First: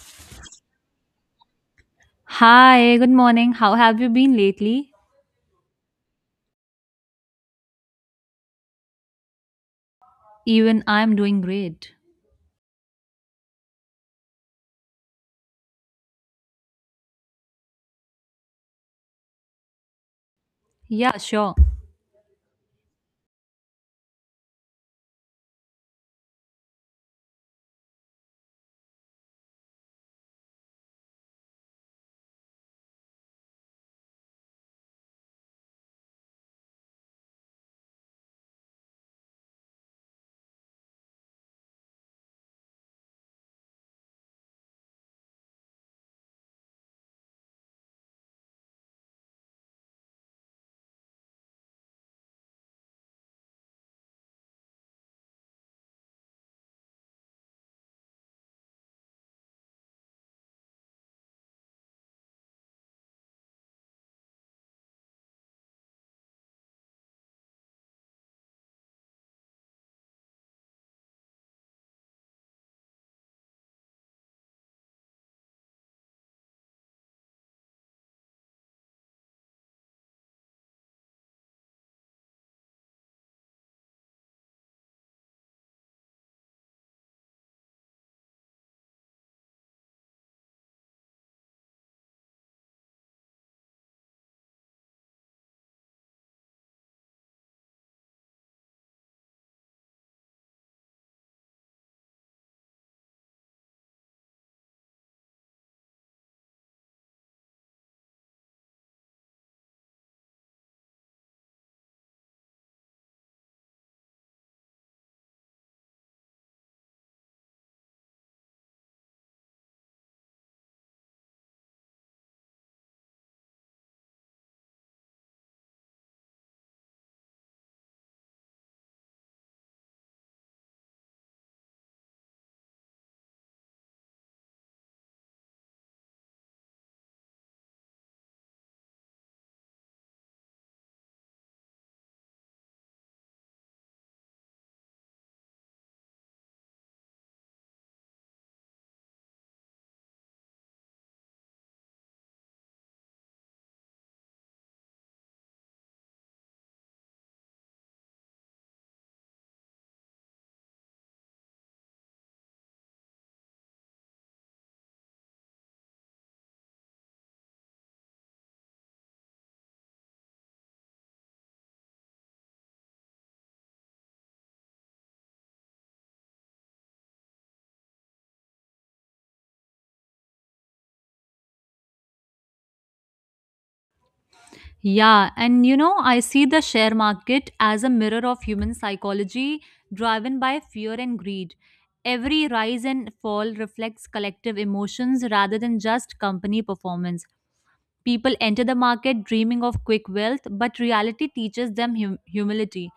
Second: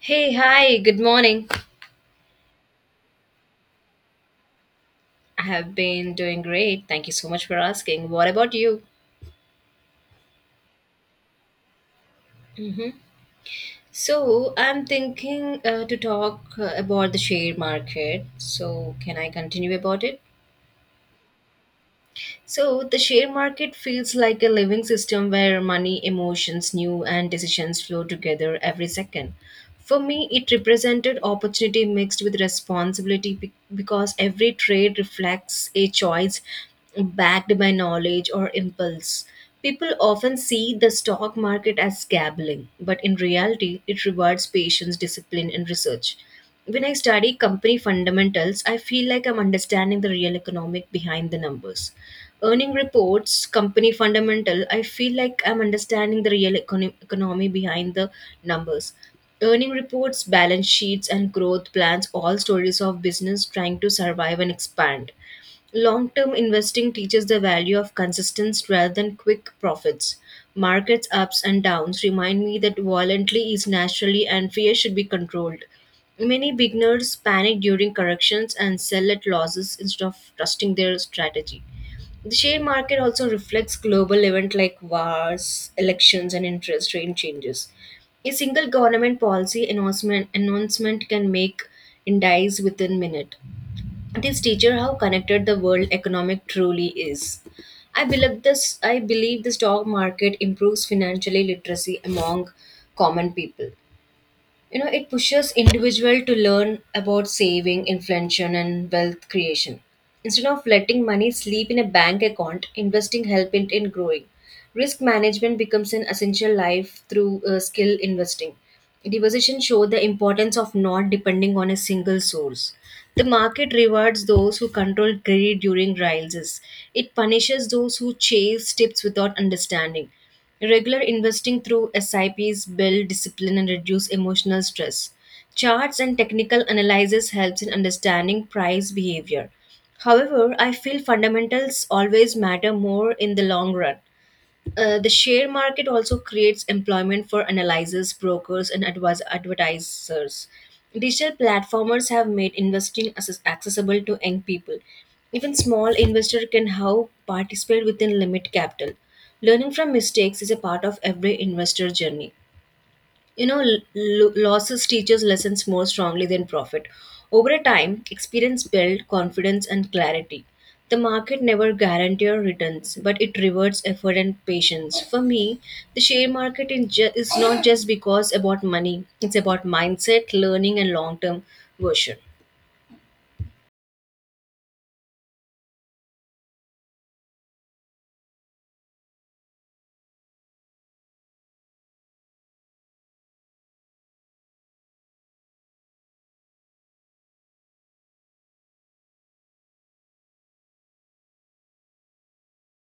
Hey, hi, good morning. Hi, good morning. How have you been lately? I have been doing great. Thank you so much for asking. What about you? Even I'm doing great. Hmm. So, I'm thinking to talk about the share market. So, can I continue about it? Yeah, sure. So the share market feels like a living system where money, emotions, new and decisions flow together every second. For me, it represented opportunity mixed with responsibility because every trade reflects a choice backed by knowledge or impulse. People often see the stock market as gambling, but in reality, it rewards patience, discipline, and research. When I study company fundamentals, I feel like I'm understanding the real economic behind the numbers. Earning reports, company fundamental, I feel like I'm understanding the real economy behind the numbers. Earning reports, balance sheets, and growth plans, all stories of business trying to survive and expand. Long term investing teaches the value of consistency rather than quick profits. Markets' ups and downs remind me that volatility is naturally and fear should be controlled. Many beginners panic during corrections and sell at losses instead of trusting their strategy. The share market also reflects global events like wars, elections, and interest rate changes. A single government policy announcement can make indices within minute. This teacher how connected the world economic truly is. I believe the stock market improves financially literacy among common people. It pushes individual to learn about saving, inflation, and wealth creation. Instead of letting money sleep in a bank account, investing help it in growing. Risk management becomes an essential life through skill investing. Depositions show the importance of not depending on a single source. The market rewards those who control greed during rises. It punishes those who chase tips without understanding. Regular investing through SIPs build discipline and reduce emotional stress. Charts and technical analysis helps in understanding price behavior. However, I feel fundamentals always matter more in the long run. The share market also creates employment for analyzers, brokers, and advertisers. Digital platformers have made investing accessible to young people. Even small investor can how participate within limit capital. Learning from mistakes is a part of every investor journey. Losses teaches lessons more strongly than profit. Over a time, experience builds confidence and clarity. The market never guarantees returns, but it rewards effort and patience. For me, the share market is not just because about money; it's about mindset, learning, and long-term version. I see the share market as a mirror of human psychology driven by fear and greed. Every rise and fall reflects collective emotions rather than just company performance. People enter the market dreaming of quick wealth, but reality teaches them humility.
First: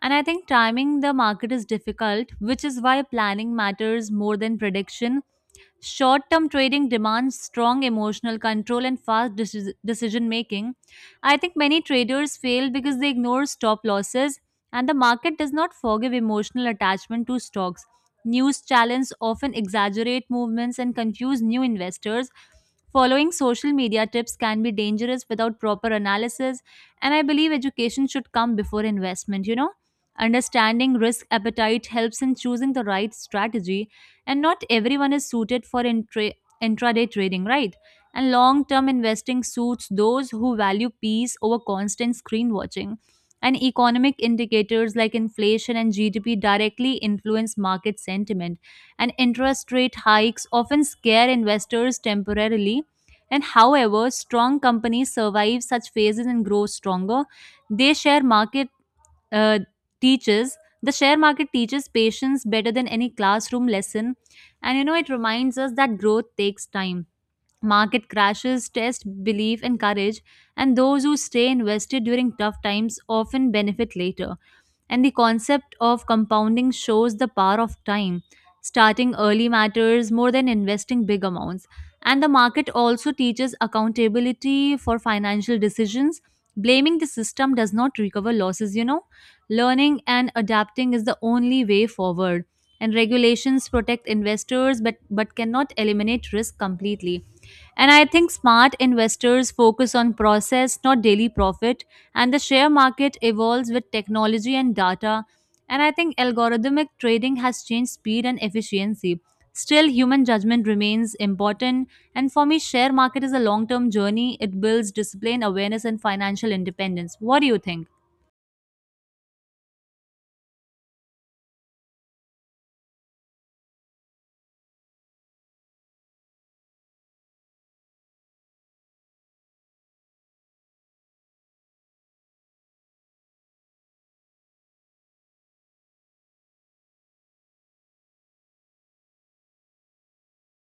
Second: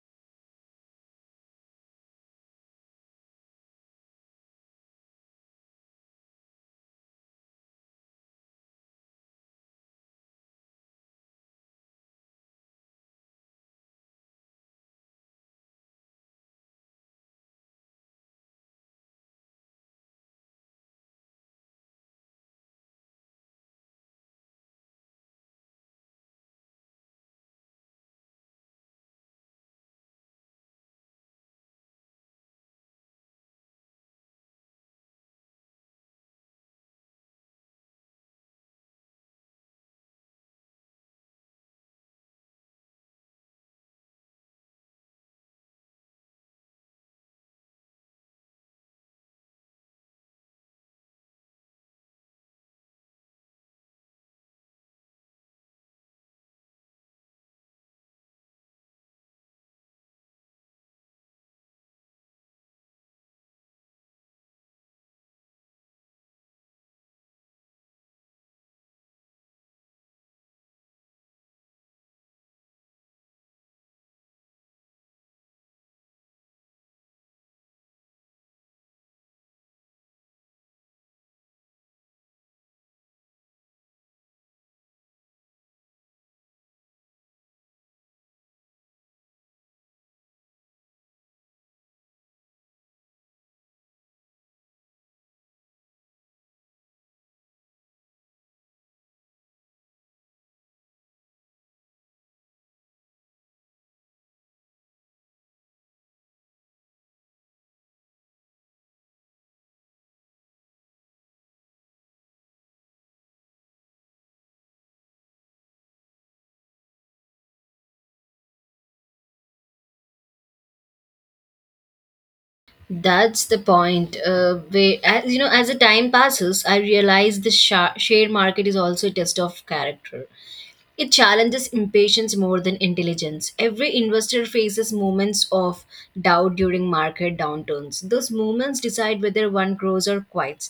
And I think timing the market is difficult, which is why planning matters more than prediction. Short term trading demands strong emotional control and fast decision making. I think many traders fail because they ignore stop losses, and the market does not forgive emotional attachment to stocks. News channels often exaggerate movements and confuse new investors. Following social media tips can be dangerous without proper analysis, and I believe education should come before investment, Understanding risk appetite helps in choosing the right strategy, and not everyone is suited for intraday trading, right? And long term investing suits those who value peace over constant screen watching. And economic indicators like inflation and GDP directly influence market sentiment. And interest rate hikes often scare investors temporarily. And however, strong companies survive such phases and grow stronger. They share market uh, teaches the share market teaches patience better than any classroom lesson, and it reminds us that growth takes time. Market crashes test belief and courage, and those who stay invested during tough times often benefit later. And the concept of compounding shows the power of time. Starting early matters more than investing big amounts. And the market also teaches accountability for financial decisions. Blaming the system does not recover losses. Learning and adapting is the only way forward, and regulations protect investors, but cannot eliminate risk completely. And I think smart investors focus on process, not daily profit. And the share market evolves with technology and data, and I think algorithmic trading has changed speed and efficiency. Still, human judgment remains important. And for me, share market is a long term journey. It builds discipline, awareness, and financial independence. What do you think? That's the point. Where, as, as the time passes, I realize the share market is also a test of character. It challenges impatience more than intelligence. Every investor faces moments of doubt during market downturns. Those moments decide whether one grows or quits.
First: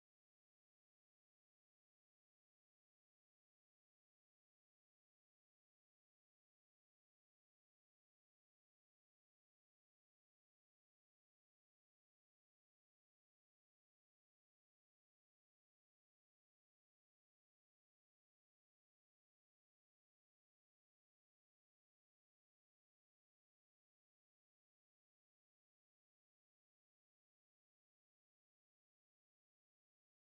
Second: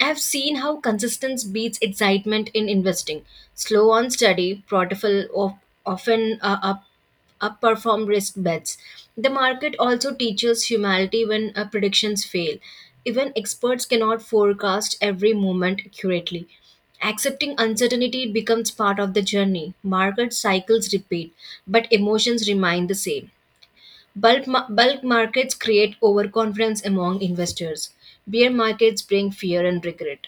I've seen how consistency beats excitement in investing. Slow on study, portfolio often up upper from risk bets. The market also teaches humanity when predictions fail. Even experts cannot forecast every moment accurately. Accepting uncertainty becomes part of the journey. Market cycles repeat, but emotions remain the same. Bulk markets create overconfidence among investors. Bear markets bring fear and regret.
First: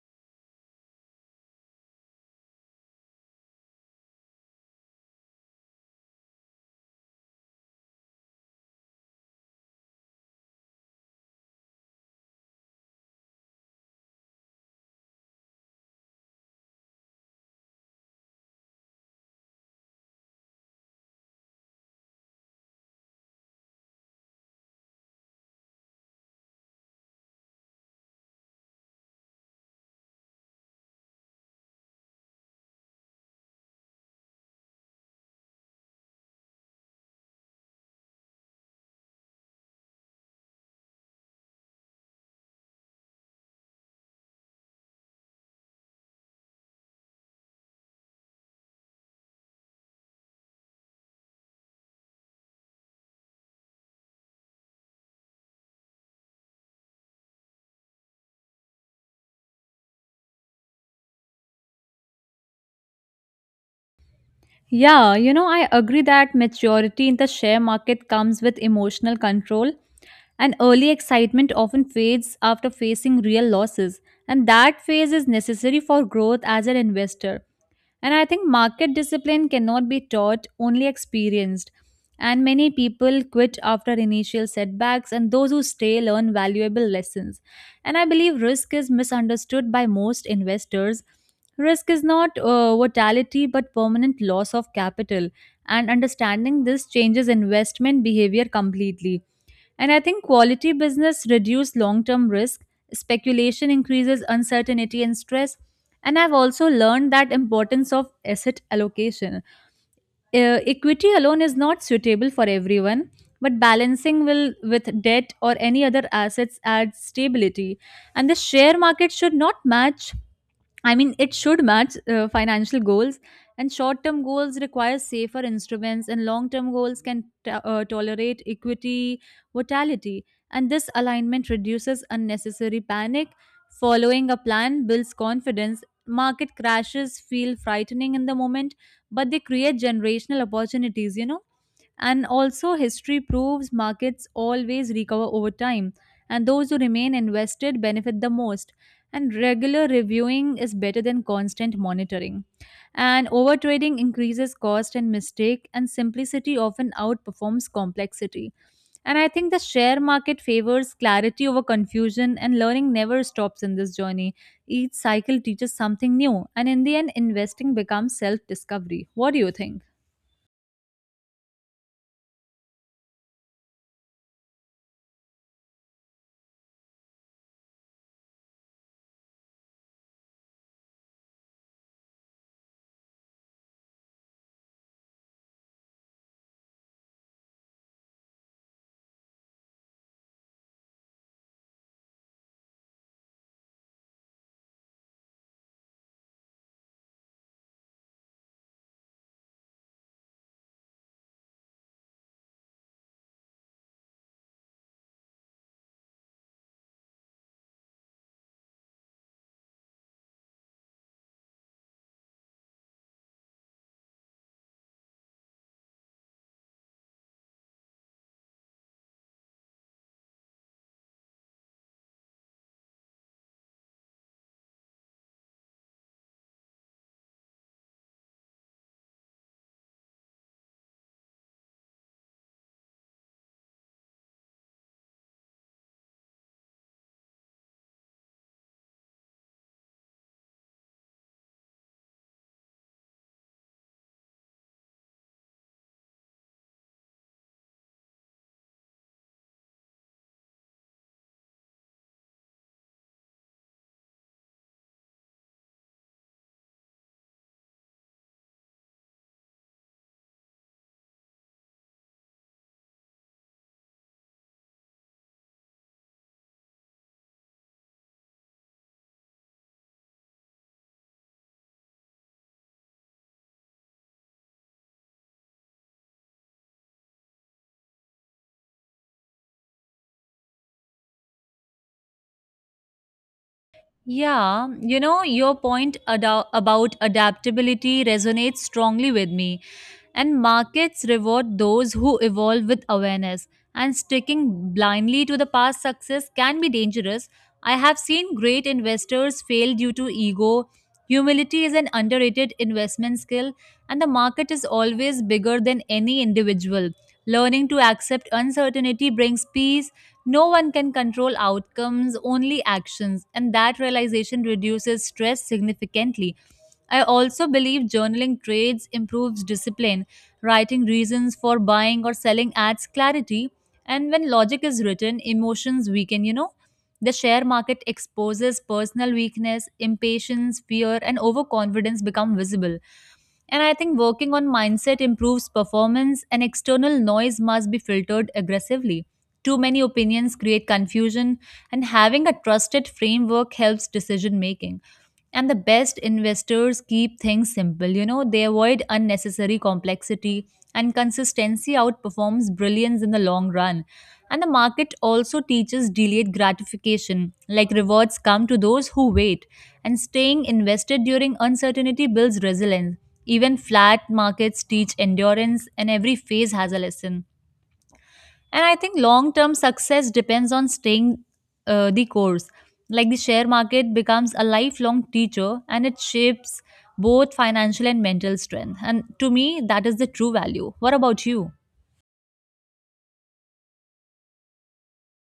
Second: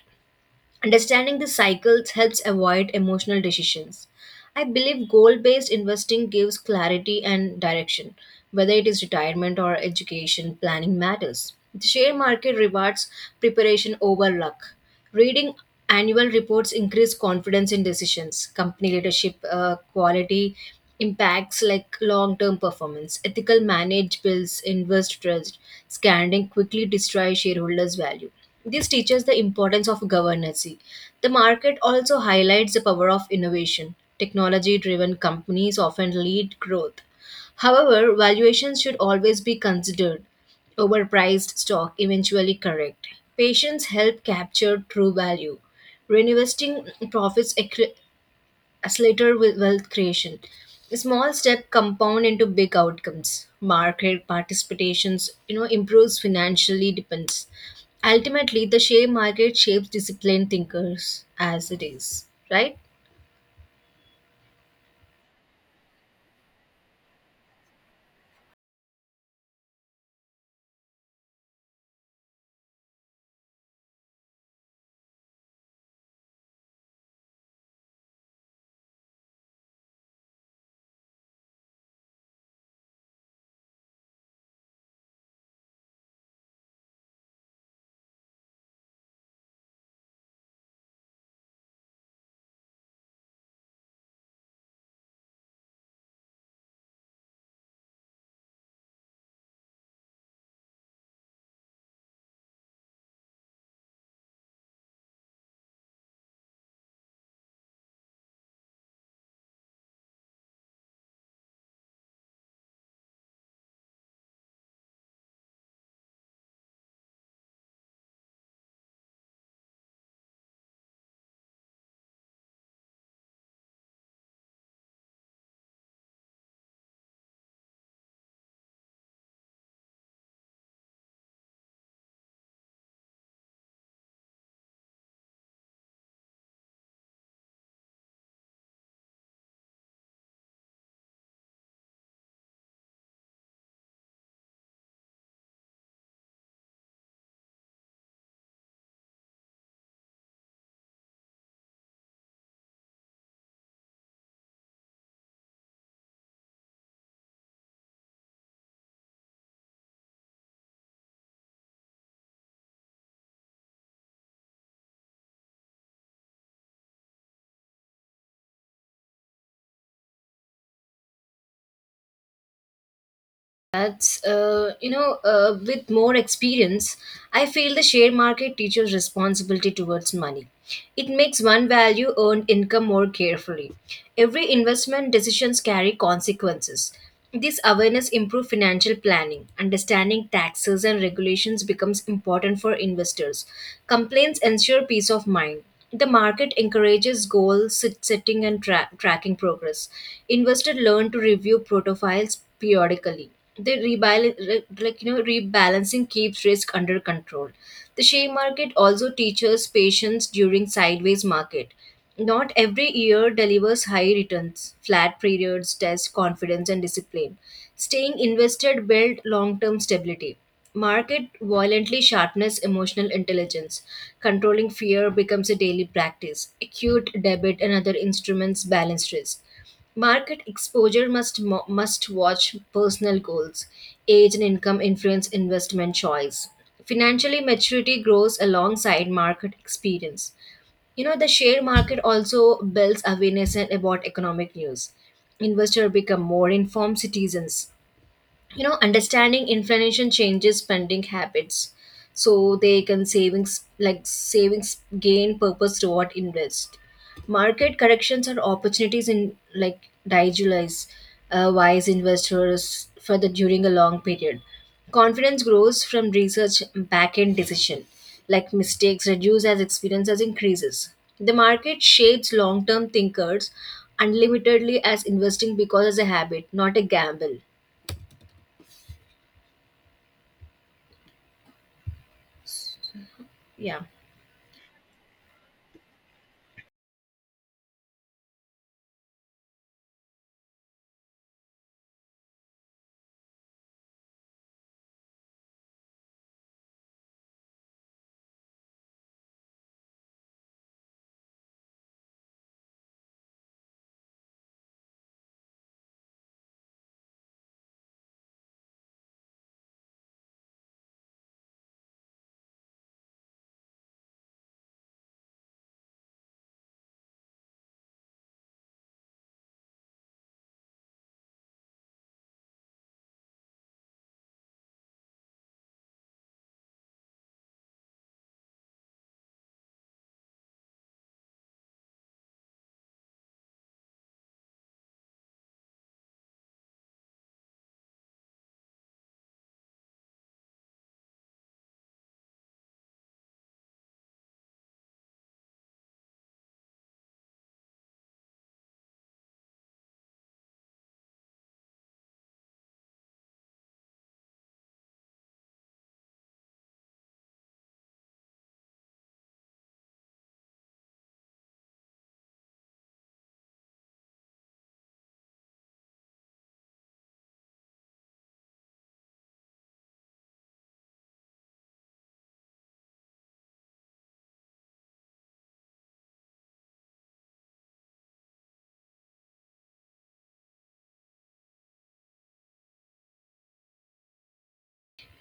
Understanding the cycles helps avoid emotional decisions. I believe goal based investing gives clarity and direction, whether it is retirement or education planning matters. The share market rewards preparation over luck. Reading annual reports increase confidence in decisions, company leadership quality, impacts like long-term performance. Ethical managed bills, invest trust, scanning quickly destroy shareholders' value. This teaches the importance of governance. The market also highlights the power of innovation. Technology-driven companies often lead growth. However, valuations should always be considered. Overpriced stock eventually correct. Patience help capture true value. Reinvesting profits as later with wealth creation. Small step compound into big outcomes. Market participations, improves financially depends. Ultimately, the share market shapes disciplined thinkers as it is, right? I agree that maturity in the share market comes with emotional control, and early excitement often fades after facing real losses. And that phase is necessary for growth as an investor. And I think market discipline cannot be taught, only experienced. And many people quit after initial setbacks, and those who stay learn valuable lessons. And I believe risk is misunderstood by most investors. Risk is not volatility but permanent loss of capital, and understanding this changes investment behavior completely. And I think quality business reduce long-term risk, speculation increases uncertainty and stress. And I've also learned that importance of asset allocation. Equity alone is not suitable for everyone, but balancing will with debt or any other assets adds stability. And the share market should not match I mean, it should match financial goals, and short term goals require safer instruments, and long term goals can tolerate equity volatility. And this alignment reduces unnecessary panic. Following a plan builds confidence. Market crashes feel frightening in the moment, but they create generational opportunities. And also, history proves markets always recover over time, and those who remain invested benefit the most. And regular reviewing is better than constant monitoring. And overtrading increases cost and mistake, and simplicity often outperforms complexity. And I think the share market favors clarity over confusion, and learning never stops in this journey. Each cycle teaches something new, and in the end, investing becomes self discovery. What do you think? With more experience, I feel the share market teaches responsibility towards money. It makes one value earned income more carefully. Every investment decisions carry consequences. This awareness improves financial planning. Understanding taxes and regulations becomes important for investors. Complaints ensure peace of mind. The market encourages goal setting and tracking progress. Investors learn to review profiles periodically. The like, rebalancing keeps risk under control. The share market also teaches patience during sideways market. Not every year delivers high returns. Flat periods test confidence and discipline. Staying invested build long-term stability. Market violently sharpness emotional intelligence. Controlling fear becomes a daily practice. Acute debit and other instruments balance risk. Market exposure must watch personal goals. Age and income influence investment choice. Financially maturity grows alongside market experience. The share market also builds awareness and about economic news. Investors become more informed citizens. Understanding inflation changes spending habits, so they can savings, like savings gain purpose reward invest. Market corrections are opportunities in, like, digitalize wise investors further during a long period. Confidence grows from research back end decision, like mistakes reduce as experience as increases. The market shapes long term thinkers unlimitedly as investing because as a habit, not a gamble. Yeah. Your point about adaptability resonates strongly with me. And markets reward those who evolve with awareness. And sticking blindly to the past success can be dangerous. I have seen great investors fail due to ego. Humility is an underrated investment skill, and the market is always bigger than any individual. Learning to accept uncertainty brings peace. No one can control outcomes, only actions, and that realization reduces stress significantly. I also believe journaling trades improves discipline. Writing reasons for buying or selling adds clarity, and when logic is written, emotions weaken. The share market exposes personal weakness, impatience, fear, and overconfidence become visible. And I think working on mindset improves performance, and external noise must be filtered aggressively. Too many opinions create confusion, and having a trusted framework helps decision making. And the best investors keep things simple, they avoid unnecessary complexity, and consistency outperforms brilliance in the long run. And the market also teaches delayed gratification, like rewards come to those who wait, and staying invested during uncertainty builds resilience. Even flat markets teach endurance, and every phase has a lesson. And I think long term success depends on staying the course. Like the share market becomes a lifelong teacher, and it shapes both financial and mental strength. And to me, that is the true value. What about you?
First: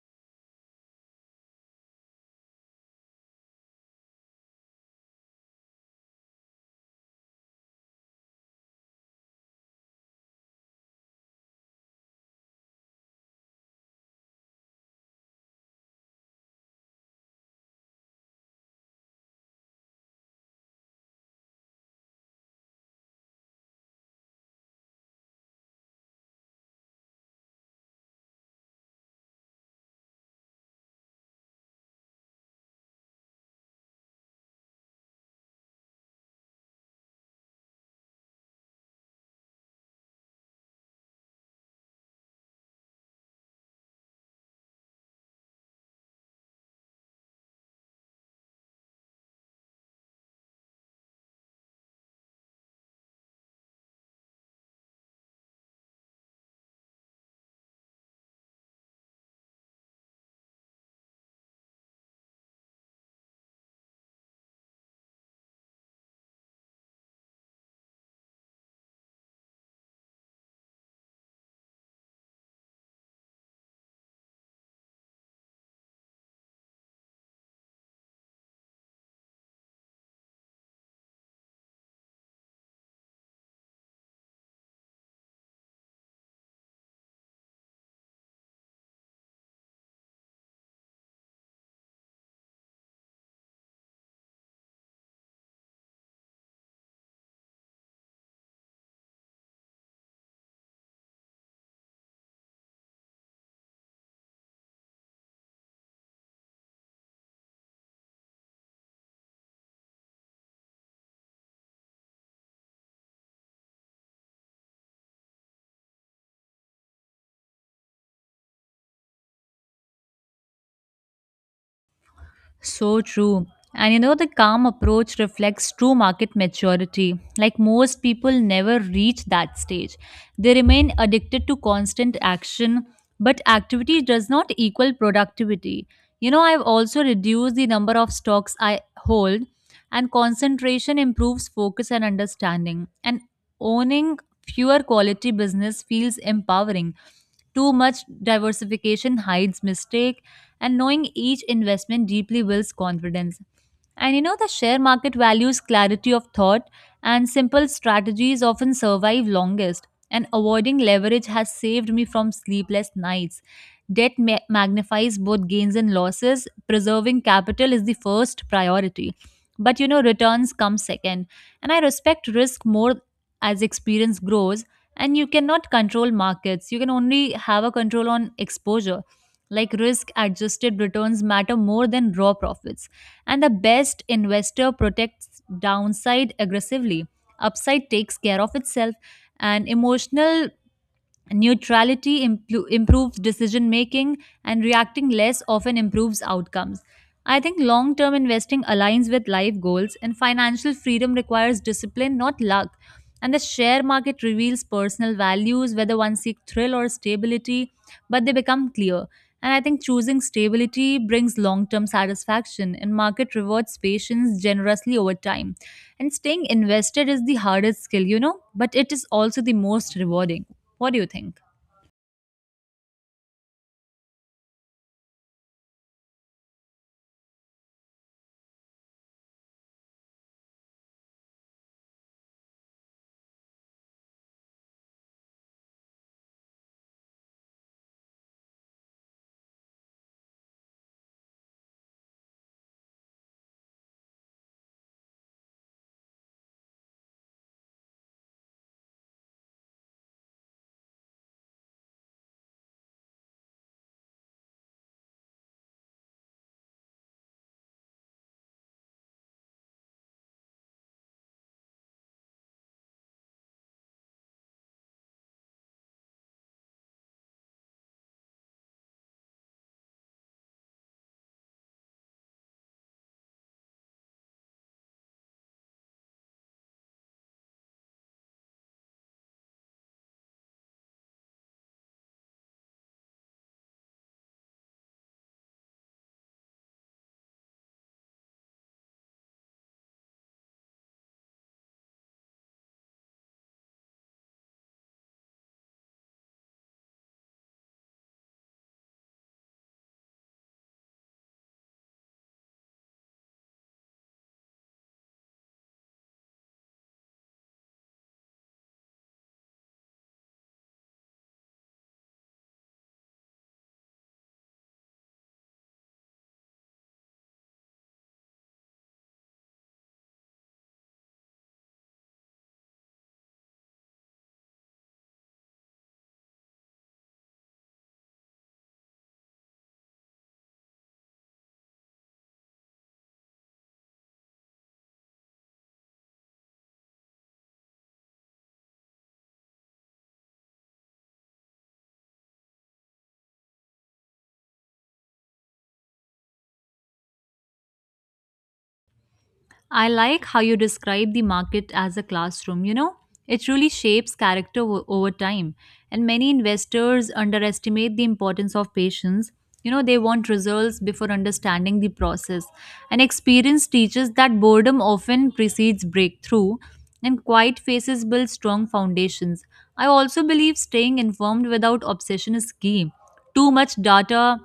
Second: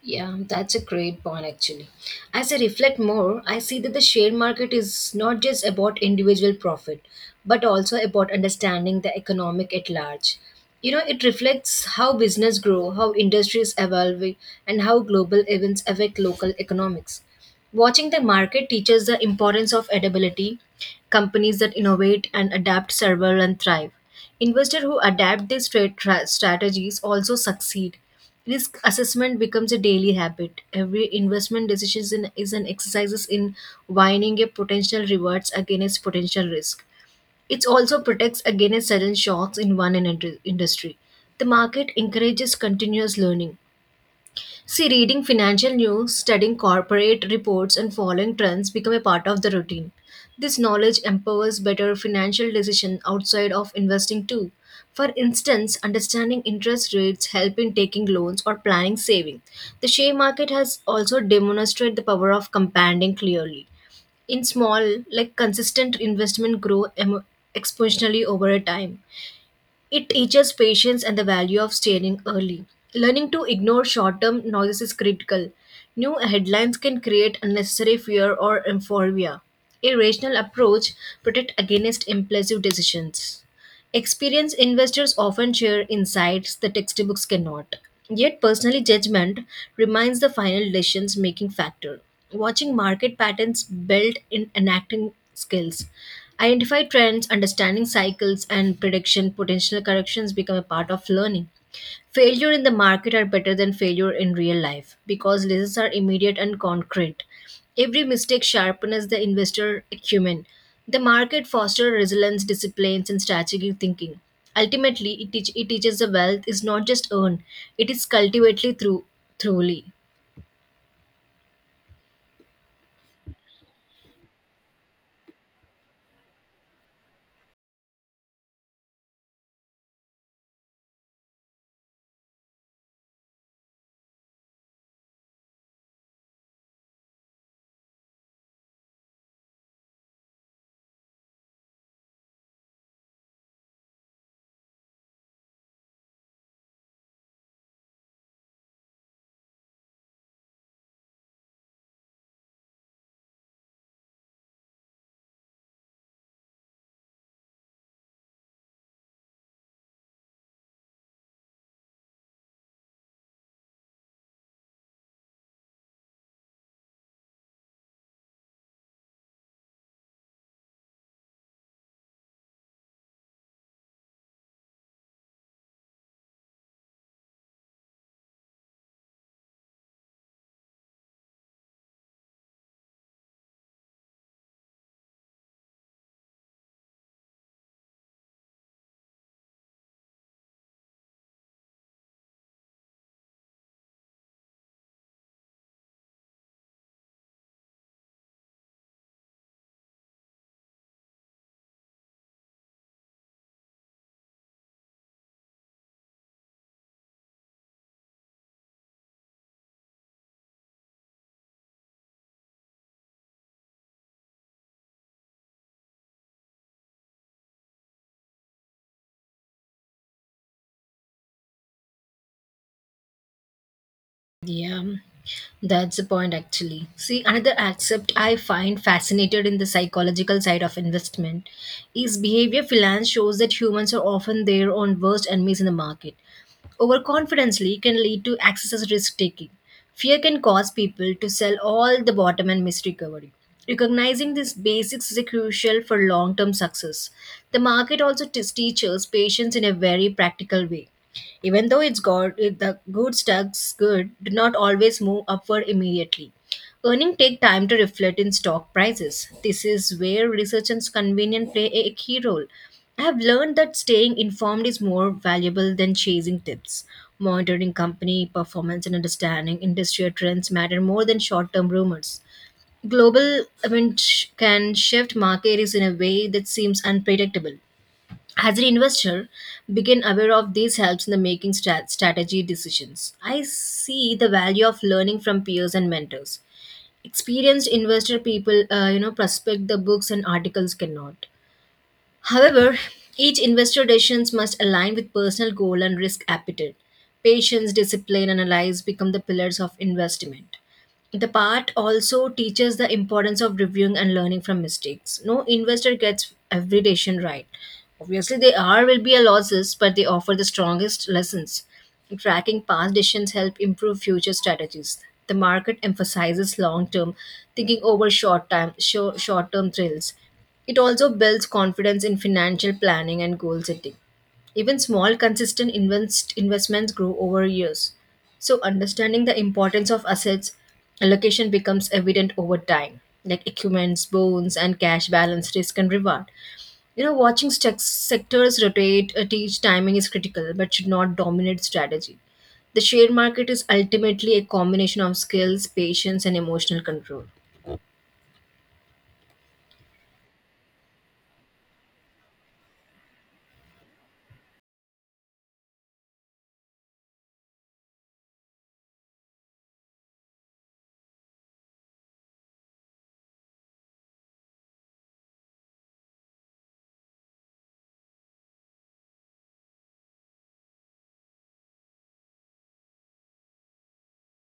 Yeah, that's a great point actually. As I reflect more, I see that the share market is not just about individual profit, but also about understanding the economic at large. It reflects how business grow, how industries evolve, and how global events affect local economics. Watching the market teaches the importance of adaptability, companies that innovate and adapt survive and thrive. Investors who adapt these trade strategies also succeed. Risk assessment becomes a daily habit. Every investment decision is an exercise in weighing a potential rewards against potential risk. It also protects against sudden shocks in one and industry. The market encourages continuous learning. See, reading financial news, studying corporate reports, and following trends become a part of the routine. This knowledge empowers better financial decisions outside of investing too. For instance, understanding interest rates help in taking loans or planning saving. The share market has also demonstrated the power of compounding clearly. In small, like consistent investment grow exponentially over a time. It teaches patience and the value of steering early. Learning to ignore short term noises is critical. New headlines can create unnecessary fear or euphoria. A rational approach protects against impulsive decisions. Experienced investors often share insights the textbooks cannot. Yet, personally, judgment remains the final decisions making factor. Watching market patterns build in enacting skills. Identify trends, understanding cycles, and prediction potential corrections become a part of learning. Failure in the market are better than failure in real life because lessons are immediate and concrete. Every mistake sharpens the investor acumen. The market fosters resilience, disciplines, and strategic thinking. Ultimately, it teaches the wealth is not just earned, it is cultivated through, thoroughly. So true. The calm approach reflects true market maturity. Like most people never reach that stage. They remain addicted to constant action, but activity does not equal productivity. I've also reduced the number of stocks I hold, and concentration improves focus and understanding. And owning fewer quality business feels empowering. Too much diversification hides mistakes, and knowing each investment deeply builds confidence. The share market values clarity of thought, and simple strategies often survive longest. And avoiding leverage has saved me from sleepless nights. Debt magnifies both gains and losses. Preserving capital is the first priority. But returns come second. And I respect risk more as experience grows. And you cannot control markets, you can only have a control on exposure. Like risk adjusted returns matter more than raw profits, and the best investor protects downside aggressively. Upside takes care of itself. And emotional neutrality improves decision making, and reacting less often improves outcomes. I think long term investing aligns with life goals, and financial freedom requires discipline, not luck. And the share market reveals personal values, whether one seeks thrill or stability, but they become clear. And I think choosing stability brings long term satisfaction, and market rewards patience generously over time. And staying invested is the hardest skill, but it is also the most rewarding. What do you think? Yeah, that's the point actually. See, another aspect I find fascinated in the psychological side of investment is behavior finance shows that humans are often their own worst enemies in the market. Overconfidently can lead to excessive risk taking. Fear can cause people to sell all the bottom and miss recovery. Recognizing these basics is crucial for long term success. The market also teaches patience in a very practical way. Even though it's good, the good stocks good do not always move upward immediately. Earning take time to reflect in stock prices. This is where research and convenience play a key role. I have learned that staying informed is more valuable than chasing tips. Monitoring company performance and understanding industrial trends matter more than short-term rumors. Global events can shift markets in a way that seems unpredictable. As an investor, begin aware of these helps in the making strategy decisions. I see the value of learning from peers and mentors. Experienced investor people, prospect the books and articles cannot. However, each investor decisions must align with personal goal and risk appetite. Patience, discipline, and analyze become the pillars of investment. The part also teaches the importance of reviewing and learning from mistakes. No investor gets every decision right. Obviously, there are will be a losses, but they offer the strongest lessons. Tracking past decisions help improve future strategies. The market emphasizes long-term thinking over short-time, short-term thrills. It also builds confidence in financial planning and goal setting. Even small, consistent investments grow over years. So, understanding the importance of assets allocation becomes evident over time, like equipments, bonds, and cash balance, risk, and reward. Watching sectors rotate at each timing is critical but should not dominate strategy. The share market is ultimately a combination of skills, patience, and emotional control. I like how you describe the market as a classroom. It really shapes character over time. And many investors underestimate the importance of patience. They want results before understanding the process. And experience teaches that boredom often precedes breakthrough, and quiet faces build strong foundations. I also believe staying informed without obsession is key. Too much data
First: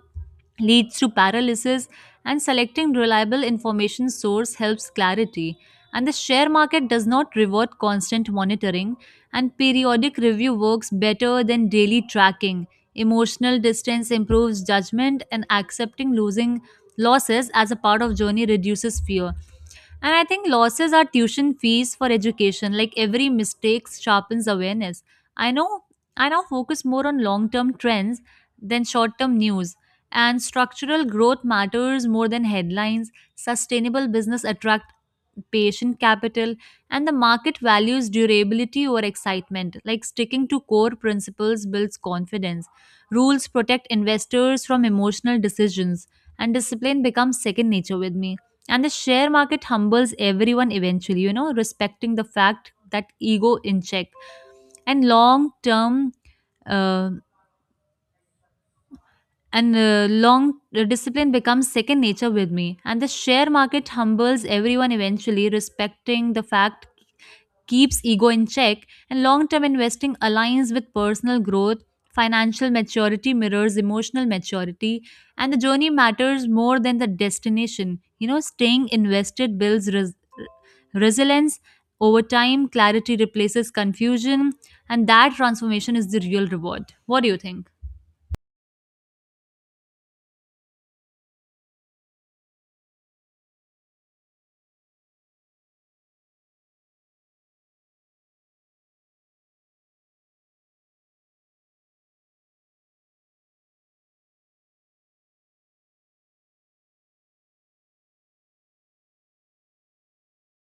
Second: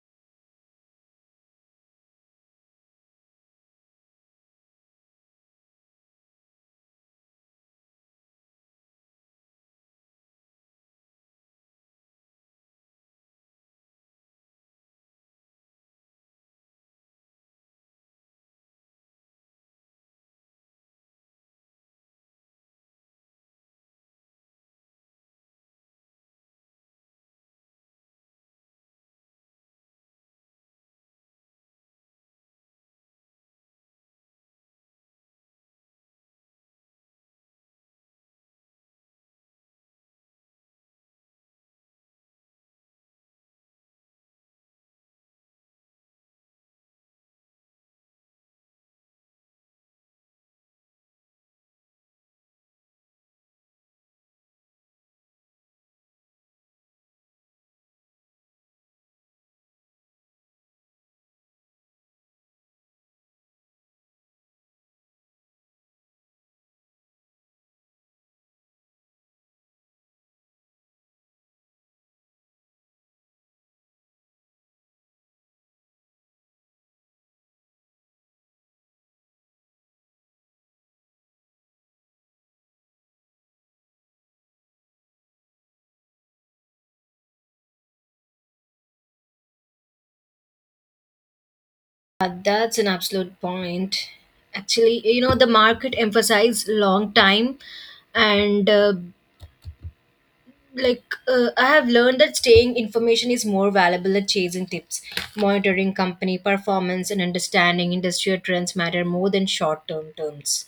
leads to paralysis, and selecting reliable information source helps clarity. And the share market does not reward constant monitoring, and periodic review works better than daily tracking. Emotional distance improves judgment, and accepting losing losses as a part of journey reduces fear. And I think losses are tuition fees for education. Like every mistake sharpens awareness. I know I now focus more on long term trends than short term news. And structural growth matters more than headlines. Sustainable business attract patient capital, and the market values durability over excitement. Like sticking to core principles builds confidence. Rules protect investors from emotional decisions, and discipline becomes second nature with me. And the share market humbles everyone eventually, respecting the fact that ego in check and long term uh, and long discipline becomes second nature with me, and the share market humbles everyone eventually, respecting the fact keeps ego in check, and long term investing aligns with personal growth. Financial maturity mirrors emotional maturity, and the journey matters more than the destination. Staying invested builds resilience over time, clarity replaces confusion, and that transformation is the real reward. What do you think? That's an absolute point. Actually, the market emphasizes long time, and like I have learned that staying information is more valuable than chasing tips. Monitoring company performance and understanding industrial trends matter more than short term terms.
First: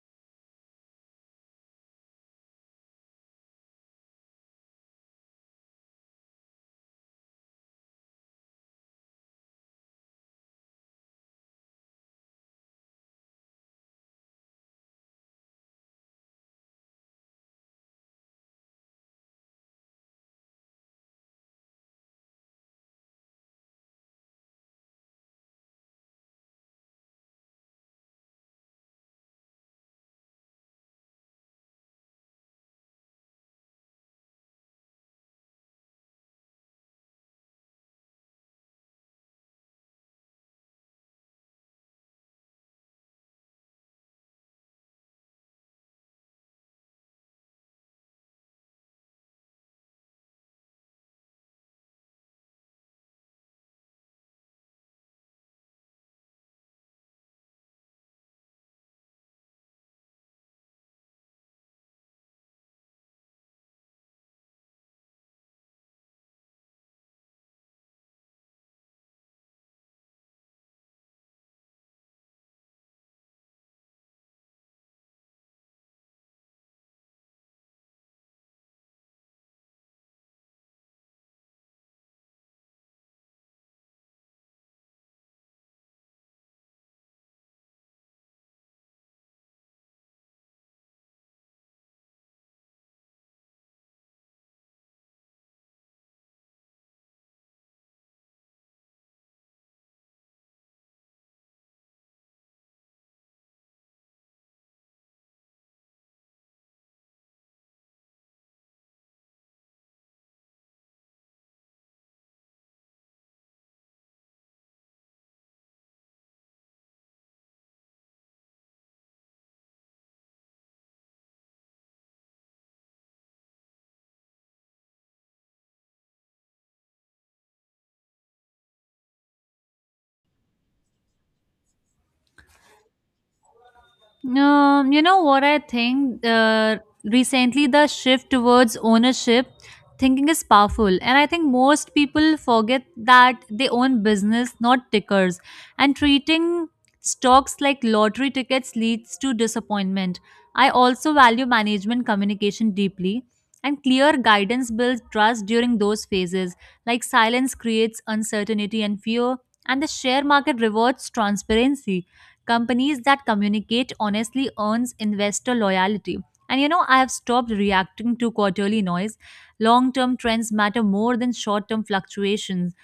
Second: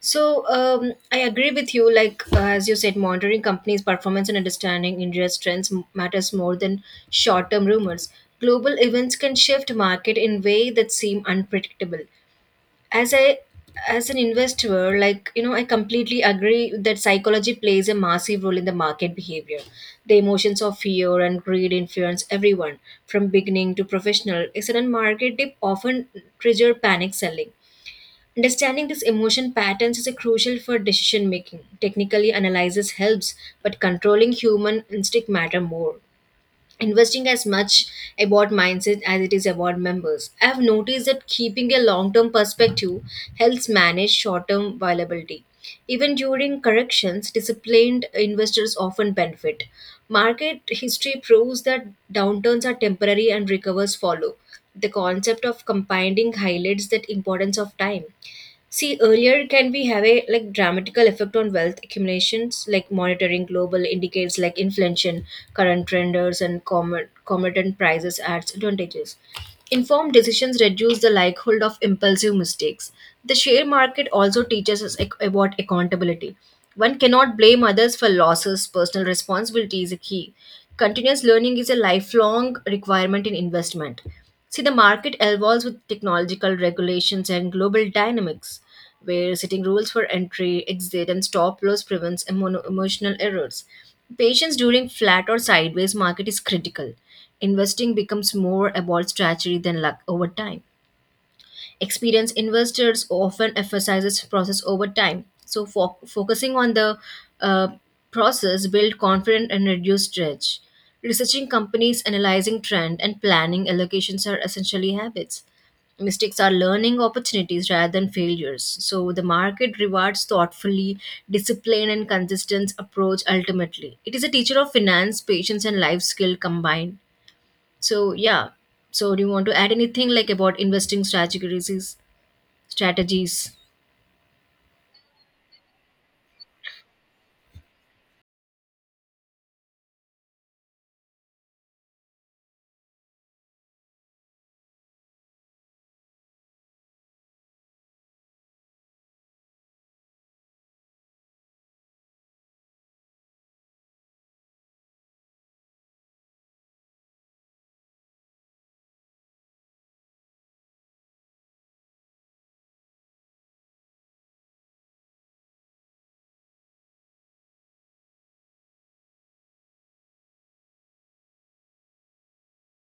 So I agree with you. As you said, monitoring companies' performance and understanding India's trends matters more than short-term rumors. Global events can shift market in way that seem unpredictable as i as an investor, I completely agree that psychology plays a massive role in the market behavior. The emotions of fear and greed influence everyone from beginning to professional. A sudden market dip often trigger panic selling. Understanding these emotion patterns is a crucial for decision making. Technically analysis helps, but controlling human instinct matter more. Investing as much about mindset as it is about members. I have noticed that keeping a long term perspective helps manage short term volatility. Even during corrections, disciplined investors often benefit. Market history proves that downturns are temporary and recovers follow. The concept of compounding highlights that importance of time. See, earlier can we have a like dramatical effect on wealth accumulations, like monitoring global indicators like inflation, current trenders, and commodity prices adds advantages. Informed decisions reduce the likelihood of impulsive mistakes. The share market also teaches us about accountability. One cannot blame others for losses. Personal responsibility is a key. Continuous learning is a lifelong requirement in investment. See, the market evolves with technological regulations and global dynamics, where setting rules for entry, exit, and stop loss prevents emotional errors. Patience during flat or sideways market is critical. Investing becomes more about strategy than luck over time. Experienced investors often emphasizes process over time, so focusing on the uh, process build confidence and reduce stress. Researching companies, analyzing trend and planning allocations are essentially habits. Mistakes are learning opportunities rather than failures. So the market rewards thoughtfully discipline and consistent approach. Ultimately it is a teacher of finance, patience, and life skill combined. So yeah, so do you want to add anything like about investing strategies. What I think? Recently, the shift towards ownership thinking is powerful, and I think most people forget that they own business, not tickers. And treating stocks like lottery tickets leads to disappointment. I also value management communication deeply, and clear guidance builds trust during those phases. Like silence creates uncertainty and fear, and the share market rewards transparency. Companies that communicate honestly earns investor loyalty. I have stopped reacting to quarterly noise. Long-term trends matter more than short-term fluctuations.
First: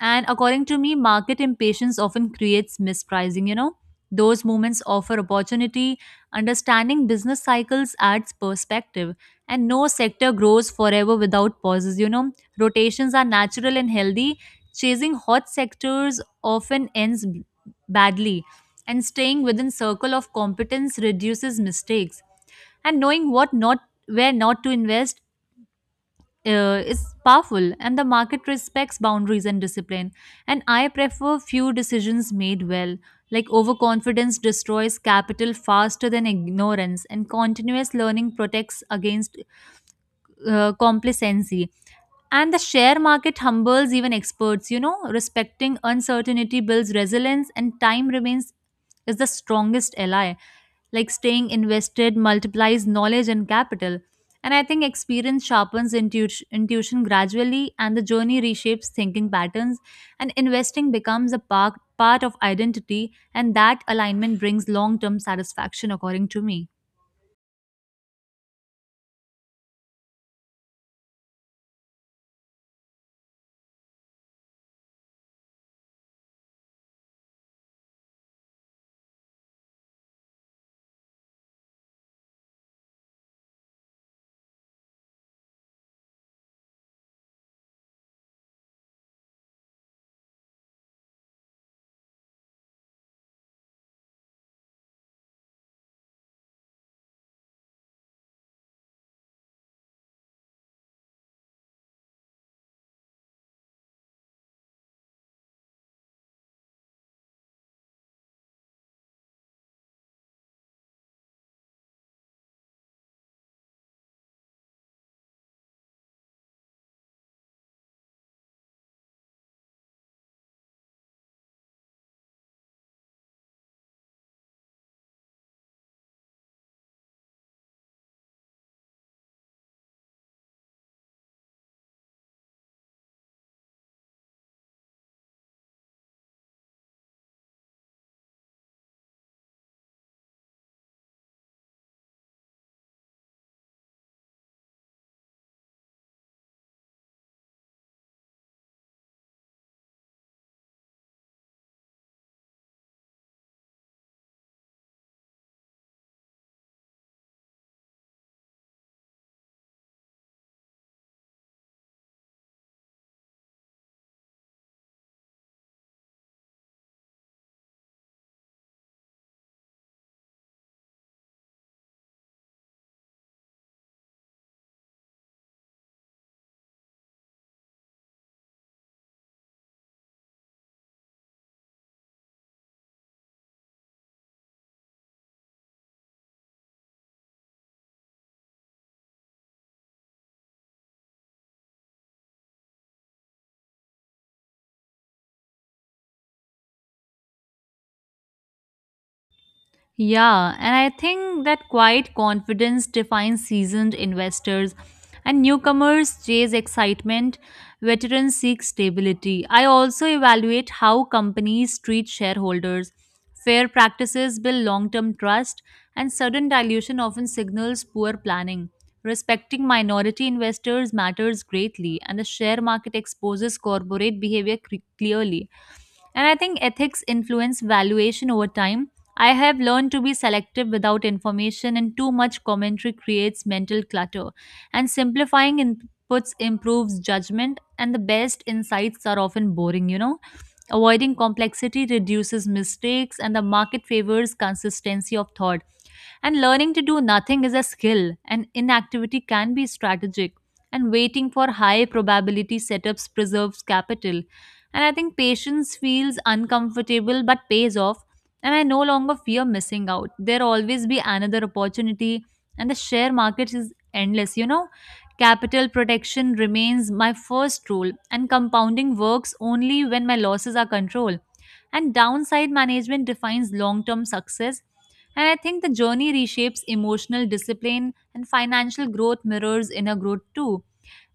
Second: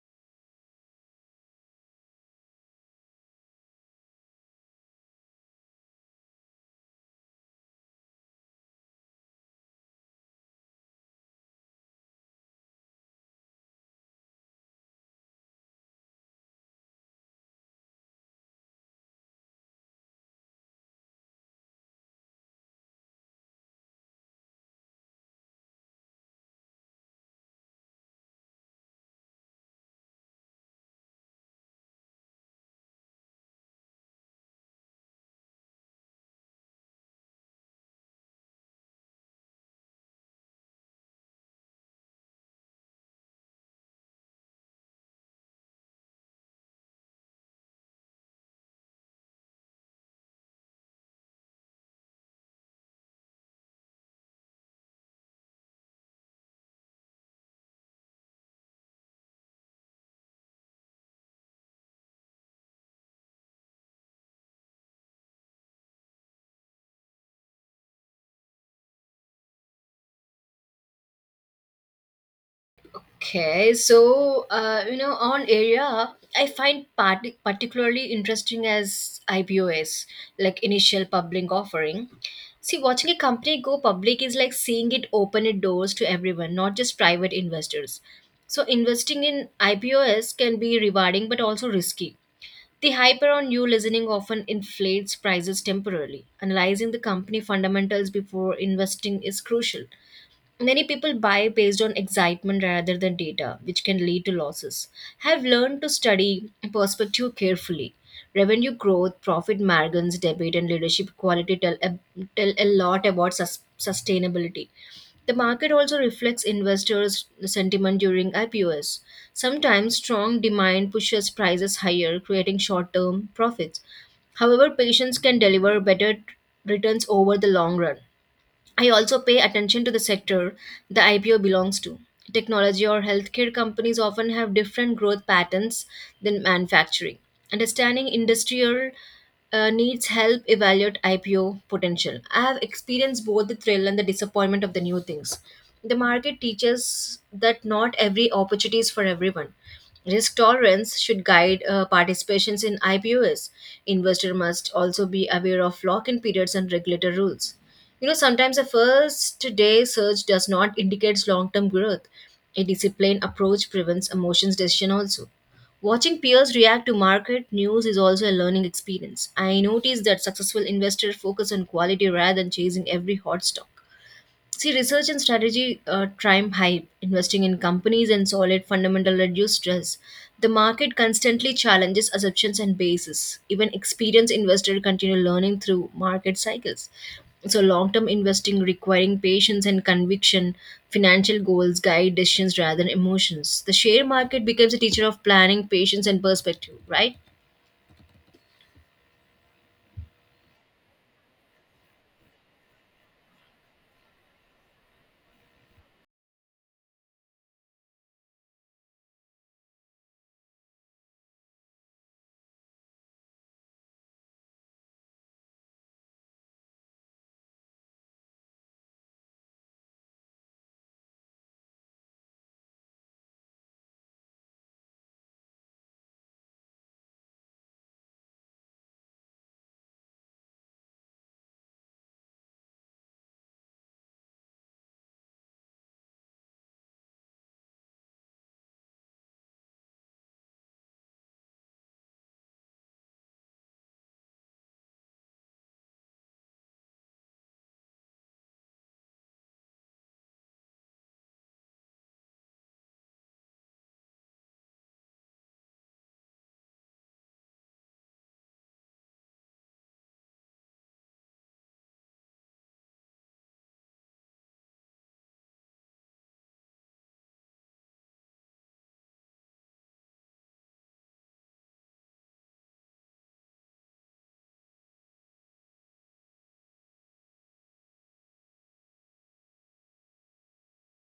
And according to me, market impatience often creates mispricing. Those moments offer opportunity. Understanding business cycles adds perspective. And no sector grows forever without pauses. Rotations are natural and healthy. Chasing hot sectors often ends badly, and staying within circle of competence reduces mistakes, and knowing what not where not to invest is powerful, and the market respects boundaries and discipline. And I prefer few decisions made well. Like overconfidence destroys capital faster than ignorance, and continuous learning protects against complacency. And the share market humbles even experts. Respecting uncertainty builds resilience, and time remains is the strongest ally. Like staying invested multiplies knowledge and capital. And I think experience sharpens intuition gradually, and the journey reshapes thinking patterns. And investing becomes part of identity, and that alignment brings long term satisfaction, according to me. Okay, so you know, on area, I find particularly interesting as IPOs, like initial public offering. See, watching a company go public is like seeing it open its doors to everyone, not just private investors. So, investing in IPOs can be rewarding but also risky. The hype around new listening often inflates prices temporarily. Analyzing the company fundamentals before investing is crucial. Many people buy based on excitement rather than data, which can lead to losses. Have learned to study perspective carefully. Revenue growth, profit margins, debate, and leadership quality tell a lot about sustainability. The market also reflects investors' sentiment during IPOs. Sometimes strong demand pushes prices higher, creating short term profits. However, patience can deliver better returns over the long run. I also pay attention to the sector the IPO belongs to. Technology or healthcare companies often have different growth patterns than manufacturing. Understanding industrial needs help evaluate IPO potential. I have experienced both the thrill and the disappointment of the new things. The market teaches that not every opportunity is for everyone. Risk tolerance should guide participations in IPOs. Investor must also be aware of lock-in periods and regulator rules. You know, sometimes a first day surge does not indicate long term growth. A disciplined approach prevents emotions decision also. Watching peers react to market news is also a learning experience. I noticed that successful investors focus on quality rather than chasing every hot stock. See, research and strategy time hype, investing in companies and solid fundamental reduce stress. The market constantly challenges assumptions and bases. Even experienced investor continue learning through market cycles. So long-term investing requiring patience and conviction, financial goals guide decisions rather than emotions. The share market becomes a teacher of planning, patience, and perspective, right? Yeah, and I think that quiet confidence defines seasoned investors, and newcomers chase excitement, veterans seek stability. I also evaluate how companies treat shareholders. Fair practices build long term trust, and sudden dilution often signals poor planning. Respecting minority investors matters greatly, and the share market exposes corporate behavior clearly. And I think ethics influence valuation over time. I have learned to be selective without information, and too much commentary creates mental clutter. And simplifying inputs improves judgment, and the best insights are often boring. Avoiding complexity reduces mistakes, and the market favors consistency of thought. And learning to do nothing is a skill, and inactivity can be strategic. And waiting for high probability setups preserves capital. And I think patience feels uncomfortable but pays off. And I no longer fear missing out. There always be another opportunity, and the share market is endless. Capital protection remains my first rule, and compounding works only when my losses are controlled, and downside management defines long term success. And I think the journey reshapes emotional discipline, and financial growth mirrors inner growth too.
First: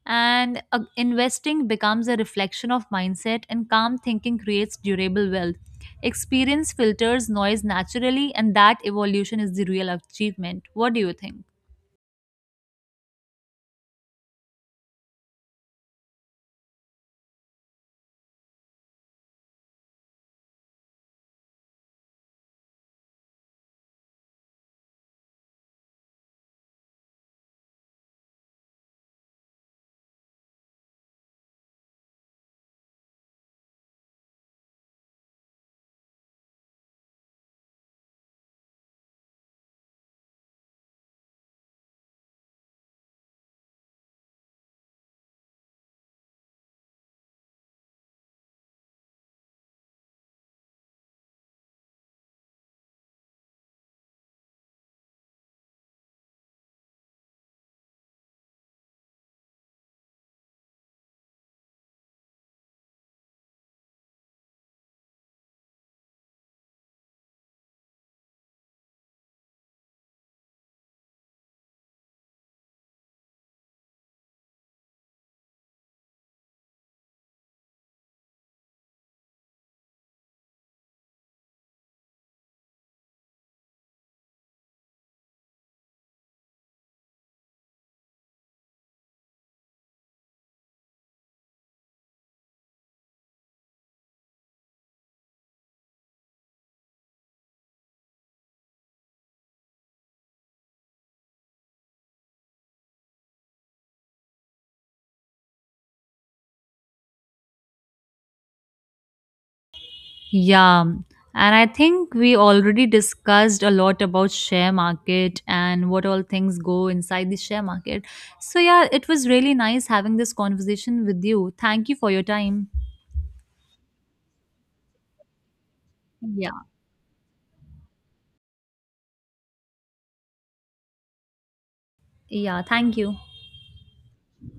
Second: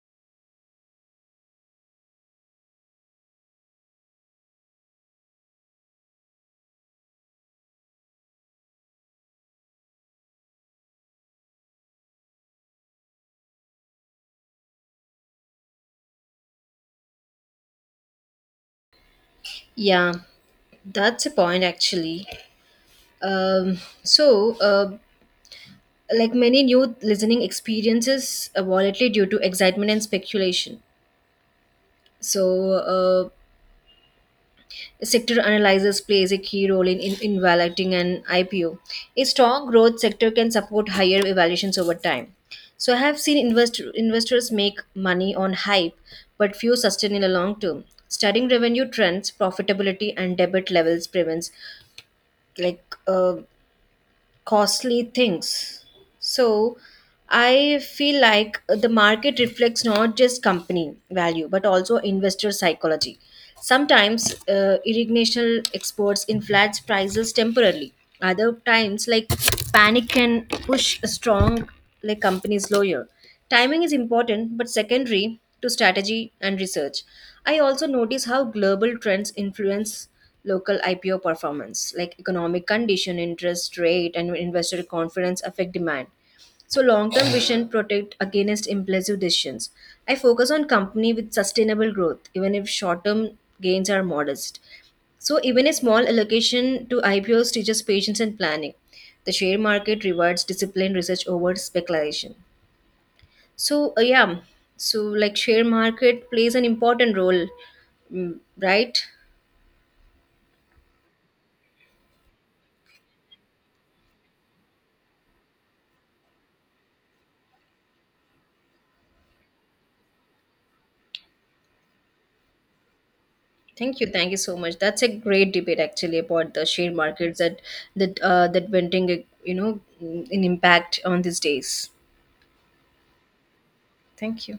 And investing becomes a reflection of mindset, and calm thinking creates durable wealth. Experience filters noise naturally, and that evolution is the real achievement. What do you think? Yeah, that's a point actually. Um, so, uh, like many new listening experiences volatility due to excitement and speculation. So sector analysis plays a key role in evaluating an IPO. A strong growth sector can support higher evaluations over time. So I have seen investors make money on hype, but few sustain in the long term. Studying revenue trends, profitability and debit levels prevents like uh, costly things. So I feel like the market reflects not just company value but also investor psychology. Sometimes irrigational exports inflates prices temporarily. Other times, like panic can push a strong like companies lower. Timing is important but secondary to strategy and research. I also notice how global trends influence local IPO performance, like economic condition, interest rate, and investor confidence affect demand. So long-term vision protect against impulsive decisions. I focus on company with sustainable growth, even if short-term gains are modest. So even a small allocation to IPOs teaches patience and planning. The share market rewards disciplined research over speculation. So, uh, yeah, so like share market plays an important role, mm, right? Yeah, and I think we already discussed a lot about share market and what all things go inside the share market. So yeah, it was really nice having this conversation with you. Thank you for your time. Thank you so much. That's a great debate actually Yeah, about the share markets that that venting, you know, an impact on these days. yeah, thank you. Thank you.